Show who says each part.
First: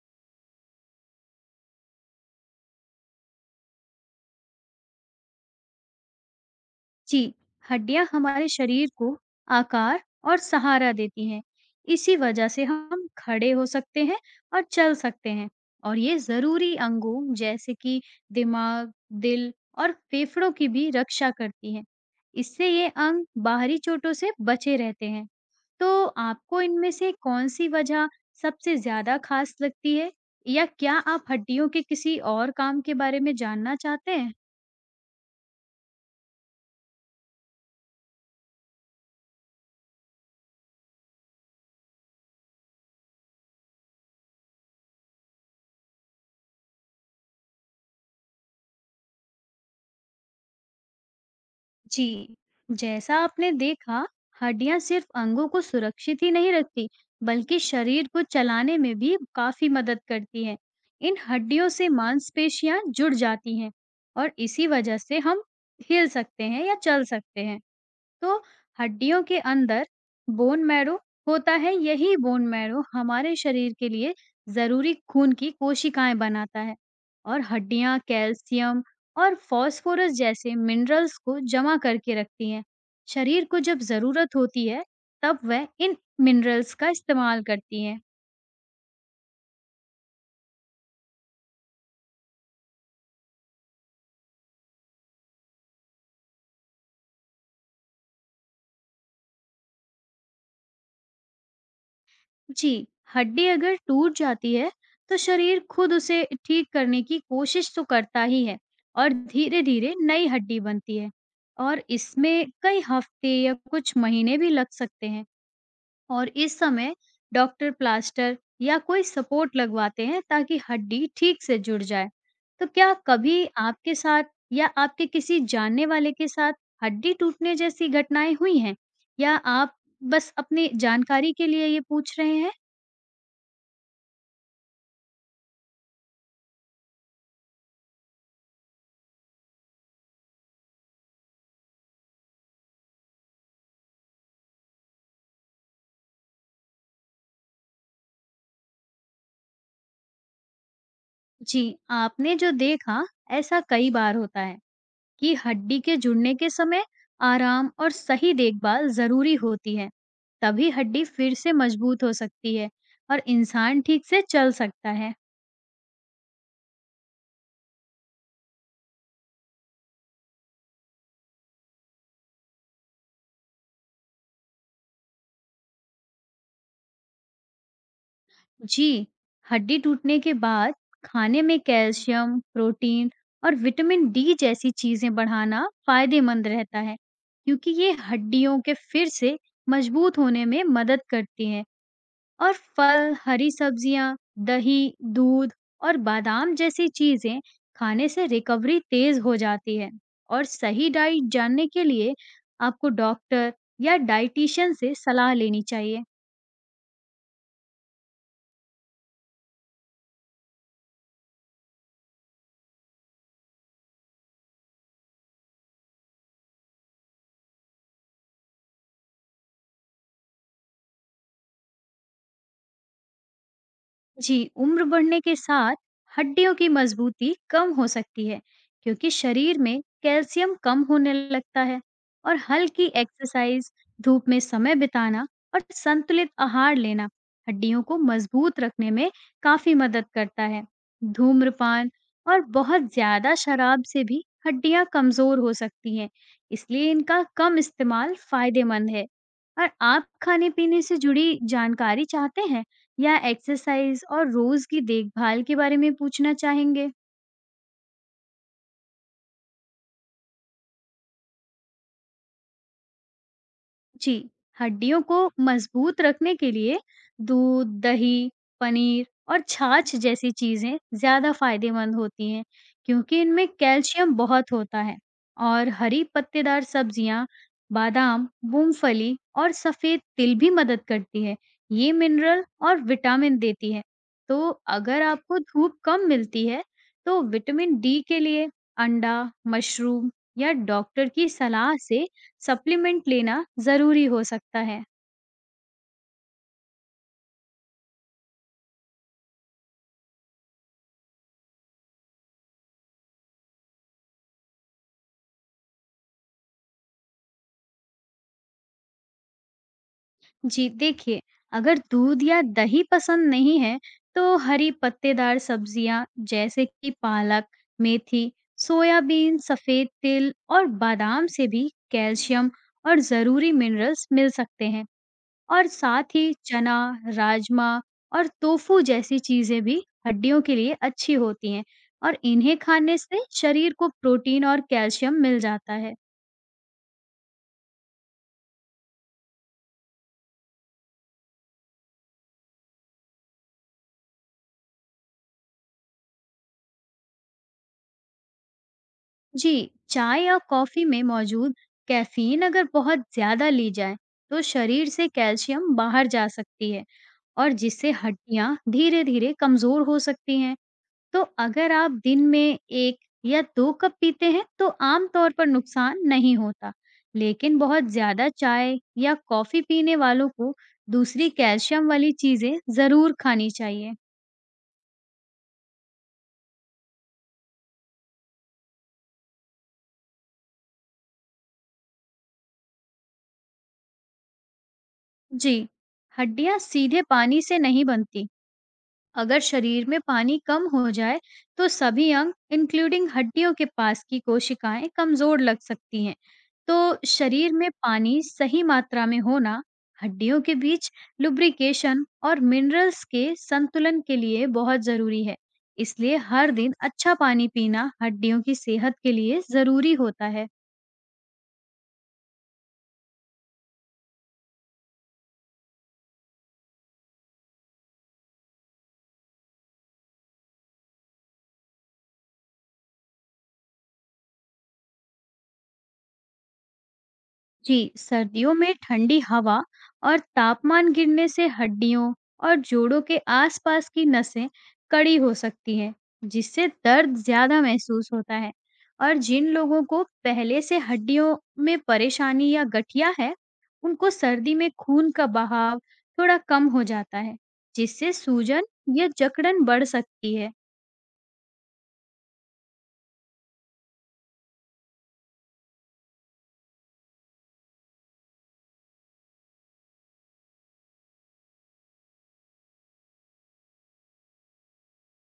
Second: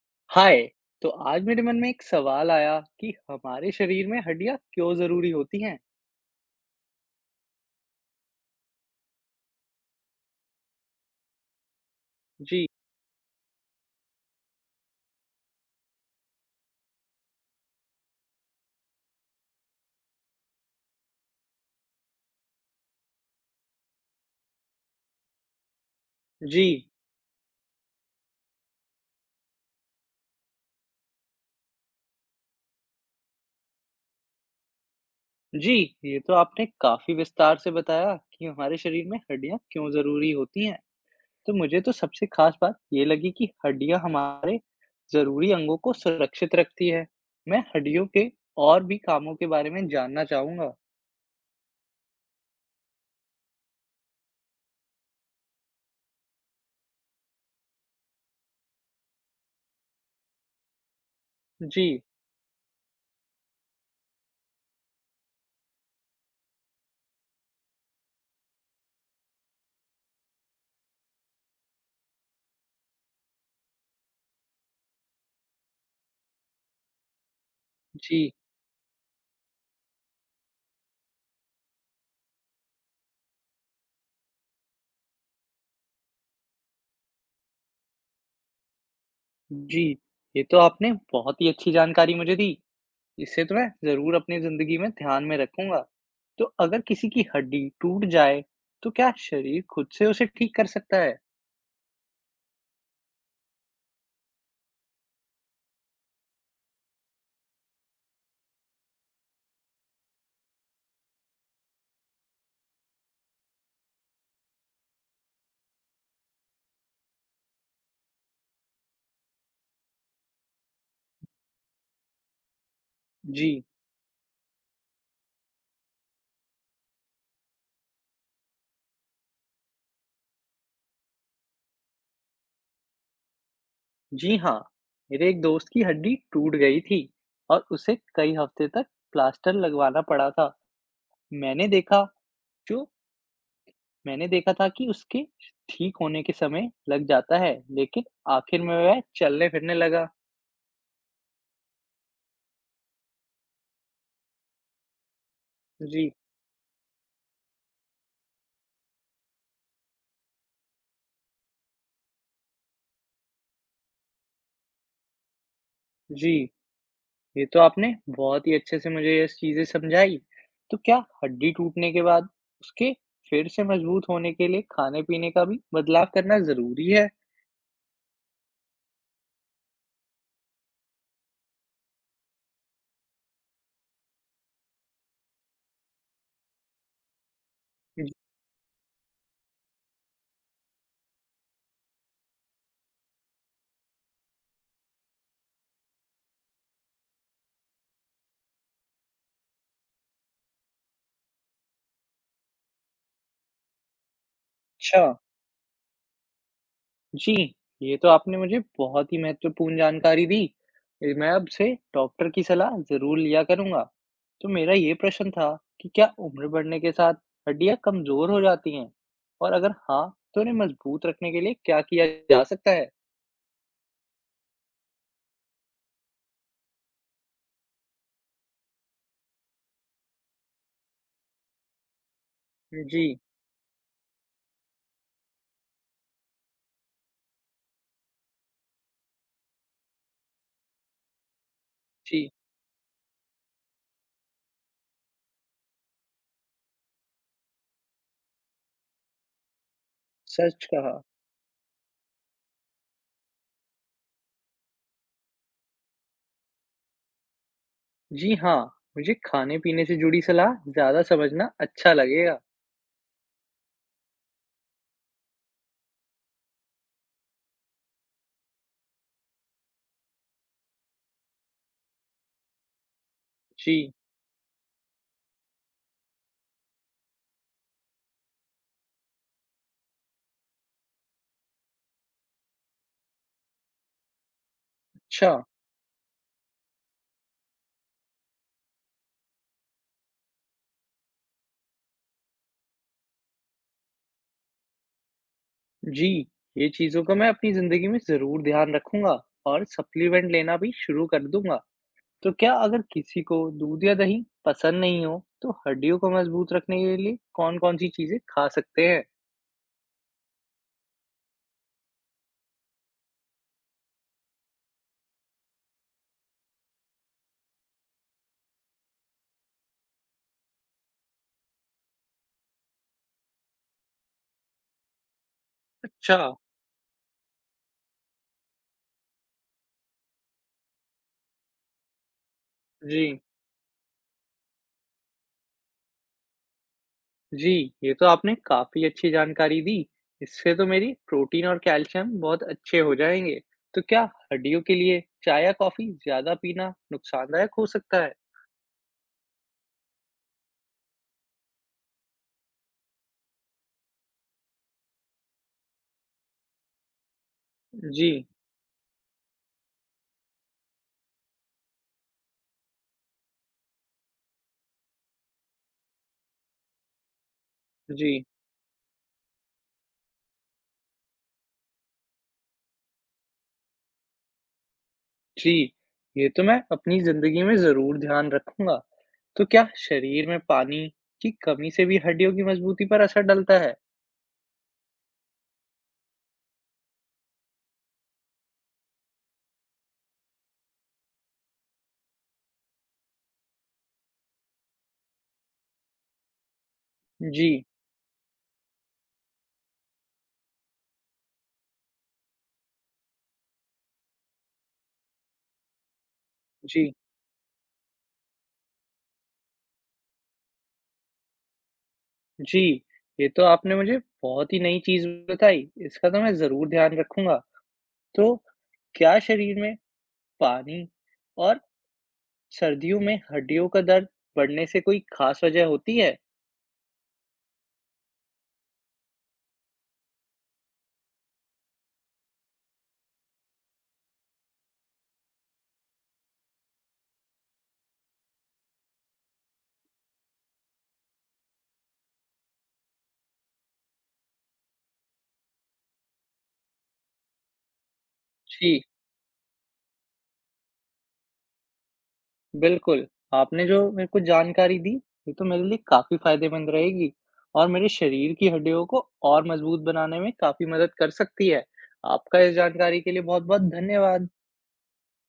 Speaker 1: हाय। तो आज मेरे मन में एक सवाल आया कि हमारे शरीर में हड्डियां क्यों जरूरी होती हैं।
Speaker 2: जी, हड्डियाँ हमारे शरीर को आकार और सहारा देती हैं। इसी वजह से
Speaker 1: जी।
Speaker 2: हम खड़े हो सकते हैं और चल सकते हैं और ये ज़रूरी अंगों जैसे कि दिमाग, दिल और फेफड़ों की भी रक्षा करती हैं। इससे ये अंग बाहरी चोटों से बचे रहते हैं। तो आपको
Speaker 1: जी।
Speaker 2: इनमें से कौन-सी वजह सबसे ज़्यादा खास लगती है या क्या आप हड्डियों के किसी और काम के बारे में जानना चाहते हैं?
Speaker 1: जी, ये तो आपने काफी विस्तार से बताया कि हमारे शरीर में हड्डियां क्यों जरूरी होती हैं। तो मुझे तो सबसे खास बात ये लगी कि हड्डियां हमारे जरूरी अंगों को सुरक्षित रखती है। मैं हड्डियों के और भी कामों के बारे में जानना चाहूंगा।
Speaker 2: जी, जैसा आपने देखा, हड्डियां सिर्फ अंगों को सुरक्षित ही नहीं रखती, बल्कि शरीर को चलाने में भी काफी मदद करती हैं। इन हड्डियों
Speaker 1: जी।
Speaker 2: से मांसपेशियां जुड़ जाती हैं और इसी वजह से हम हिल सकते हैं या चल सकते हैं। तो हड्डियों के अंदर बोन मैरो होता है, यही बोन मैरो हमारे शरीर के लिए ज़रूरी खून की कोशिकाएँ बनाता है और हड्डियाँ
Speaker 1: जी।
Speaker 2: कैल्शियम और फॉस्फोरस जैसे मिनरल्स को जमा करके रखती हैं। शरीर को जब ज़रूरत होती है, तब वह इन मिनरल्स का इस्तेमाल करती हैं।
Speaker 1: जी, ये तो आपने बहुत ही अच्छी जानकारी मुझे दी। इसे तो मैं ज़रूर अपनी ज़िंदगी में ध्यान में रखूँगा। तो अगर किसी की हड्डी टूट जाए, तो क्या शरीर खुद से उसे ठीक कर सकता है?
Speaker 2: जी, हड्डी अगर टूट जाती है, तो शरीर खुद उसे ठीक करने की कोशिश तो करता ही है और धीरे-धीरे नई हड्डी बनती है और इसमें कई हफ्ते या कुछ महीने भी लग सकते हैं। और इस समय डॉक्टर प्लास्टर या कोई सपोर्ट लगवाते हैं ताकि हड्डी ठीक से जुड़ जाए। तो क्या कभी
Speaker 1: जी।
Speaker 2: आपके साथ या आपके किसी जानने वाले के साथ हड्डी टूटने जैसी घटनाएँ हुई हैं? या आप बस अपनी जानकारी के लिए ये पूछ रहे हैं?
Speaker 1: जी हाँ। मेरे एक दोस्त की हड्डी टूट गई थी और उसे कई हफ्ते तक प्लास्टर लगवाना पड़ा था। मैंने देखा जो मैंने देखा था कि उसके ठीक होने के समय लग जाता है, लेकिन आखिर में वह चलने-फिरने लगा।
Speaker 2: जी, आपने जो देखा, ऐसा कई बार होता है कि हड्डी के
Speaker 1: जी।
Speaker 2: जुड़ने के समय आराम और सही देखभाल जरूरी होती है। तभी हड्डी फिर से मजबूत हो सकती है और इंसान ठीक से चल सकता है।
Speaker 1: जी। ये तो आपने बहुत ही अच्छे से मुझे ये चीज़ें समझाई। तो क्या हड्डी टूटने के बाद उसके फिर से मजबूत होने के लिए खाने-पीने का भी बदलाव करना ज़रूरी है?
Speaker 2: जी, हड्डी टूटने के बाद खाने में कैल्शियम, प्रोटीन और विटामिन डी जैसी चीजें बढ़ाना फायदेमंद रहता है, क्योंकि ये हड्डियों के फिर से मजबूत होने में मदद करती हैं। और फल, हरी सब्जियाँ, दही, दूध और बादाम जैसी चीज़ें खाने से रिकवरी तेज हो जाती है। और सही डाइट जानने के लिए आपको डॉक्टर या डाइटिशियन से
Speaker 1: अच्छा,
Speaker 2: सलाह लेनी चाहिए।
Speaker 1: जी, ये तो आपने मुझे बहुत ही महत्वपूर्ण जानकारी दी। ये मैं अब से डॉक्टर की सलाह ज़रूर लिया करूँगा। तो मेरा ये प्रश्न था कि क्या उम्र बढ़ने के साथ हड्डियाँ कमज़ोर हो जाती हैं? और अगर हाँ, तो उन्हें मजबूत रखने के लिए क्या किया जा सकता है?
Speaker 2: जी, उम्र बढ़ने के साथ हड्डियों की मजबूती कम हो सकती है, क्योंकि शरीर में कैल्शियम कम होने लगता है और हल्की
Speaker 1: जी।
Speaker 2: एक्सरसाइज, धूप में समय बिताना और संतुलित आहार लेना हड्डियों को मजबूत रखने में काफी मदद करता है। धूम्रपान
Speaker 1: जी।
Speaker 2: और बहुत ज्यादा शराब से भी हड्डियां कमजोर हो सकती हैं, इसलिए इनका कम इस्तेमाल फायदेमंद है। और आप
Speaker 1: सच
Speaker 2: खाने-पीने से
Speaker 1: कहा।
Speaker 2: जुड़ी जानकारी चाहते हैं? या एक्सरसाइज़ और रोज़ की देखभाल के बारे में पूछना चाहेंगे?
Speaker 1: जी हाँ, मुझे खाने-पीने से जुड़ी सलाह ज़्यादा समझना अच्छा लगेगा।
Speaker 2: जी, हड्डियों को मजबूत रखने के लिए दूध, दही, पनीर और छाछ जैसी चीजें ज्यादा फायदेमंद होती हैं, क्योंकि इनमें
Speaker 1: जी।
Speaker 2: कैल्शियम बहुत होता है। और हरी पत्तेदार सब्जियां, बादाम, मूंगफली और सफेद तिल भी मदद करती है। ये मिनरल और विटामिन देती है। तो अगर
Speaker 1: अच्छा।
Speaker 2: आपको धूप कम मिलती है, तो विटामिन डी के लिए अंडा, मशरूम या डॉक्टर की सलाह से सप्लीमेंट लेना ज़रूरी हो सकता है।
Speaker 1: जी, ये चीज़ों का मैं अपनी ज़िंदगी में ज़रूर ध्यान रखूँगा और सप्लीमेंट लेना भी शुरू कर दूँगा। तो क्या अगर किसी को दूध या दही पसंद नहीं हो, तो हड्डियों को मज़बूत रखने के लिए कौन-कौन सी चीज़ें खा सकते हैं?
Speaker 2: जी, देखिए, अगर दूध या दही पसंद नहीं है, तो हरी पत्तेदार सब्जियाँ जैसे कि पालक, मेथी, सोयाबीन, सफ़ेद तिल और बादाम से भी कैल्शियम और ज़रूरी मिनरल्स मिल सकते हैं। और साथ
Speaker 1: अच्छा।
Speaker 2: ही चना, राजमा और टोफू जैसी चीज़ें भी हड्डियों के लिए अच्छी होती हैं और इन्हें खाने
Speaker 1: जी।
Speaker 2: से शरीर को प्रोटीन और कैल्शियम मिल जाता है।
Speaker 1: जी, ये तो आपने काफ़ी अच्छी जानकारी दी। इससे तो मेरी प्रोटीन और कैल्शियम बहुत अच्छे हो जाएँगे। तो क्या हड्डियों के लिए चाय या कॉफ़ी ज़्यादा पीना नुकसानदायक हो सकता है?
Speaker 2: जी, चाय या कॉफ़ी में मौजूद कैफ़ीन अगर बहुत ज़्यादा ली जाए, तो शरीर से कैल्शियम बाहर जा सकती है और जिससे
Speaker 1: जी।
Speaker 2: हड्डियाँ धीरे-धीरे कमज़ोर हो सकती हैं। तो अगर आप दिन में 1 या 2 कप पीते हैं, तो आम तौर पर नुकसान नहीं होता। लेकिन बहुत
Speaker 1: जी।
Speaker 2: ज़्यादा चाय या कॉफ़ी पीने वालों को दूसरी कैल्शियम वाली चीज़ें ज़रूर खानी चाहिए।
Speaker 1: जी। ये तो मैं अपनी ज़िंदगी में ज़रूर ध्यान रखूँगा। तो क्या शरीर में पानी की कमी से भी हड्डियों की मज़बूती पर असर डलता है?
Speaker 2: जी, हड्डियाँ सीधे पानी से नहीं बनती। अगर शरीर में पानी कम हो जाए, तो सभी अंग इंक्लूडिंग हड्डियों के पास की कोशिकाएं कमजोर लग सकती हैं। तो
Speaker 1: जी।
Speaker 2: शरीर में पानी सही मात्रा में होना हड्डियों के बीच लुब्रिकेशन और मिनरल्स के संतुलन के लिए बहुत जरूरी है। इसलिए हर दिन
Speaker 1: जी।
Speaker 2: अच्छा पानी पीना हड्डियों की सेहत के लिए जरूरी होता है।
Speaker 1: जी। ये तो आपने मुझे बहुत ही नई चीज़ बताई। इसका तो मैं ज़रूर ध्यान रखूँगा। तो क्या शरीर में पानी और सर्दियों में हड्डियों का दर्द बढ़ने से कोई खास वजह होती है?
Speaker 2: जी, सर्दियों में ठंडी हवा और तापमान गिरने से हड्डियों और जोड़ों के आसपास की नसें कड़ी हो सकती हैं, जिससे दर्द ज्यादा महसूस होता है। और जिन लोगों को पहले से हड्डियों में परेशानी या गठिया है, उनको सर्दी में खून का बहाव थोड़ा कम हो जाता है, जिससे सूजन
Speaker 1: जी
Speaker 2: या जकड़न बढ़ सकती है।
Speaker 1: बिल्कुल, आपने जो मेरे को जानकारी दी, ये तो मेरे लिए काफ़ी फायदेमंद रहेगी और मेरे शरीर की हड्डियों को और मजबूत बनाने में काफ़ी मदद कर सकती है। आपका इस जानकारी के लिए बहुत-बहुत धन्यवाद।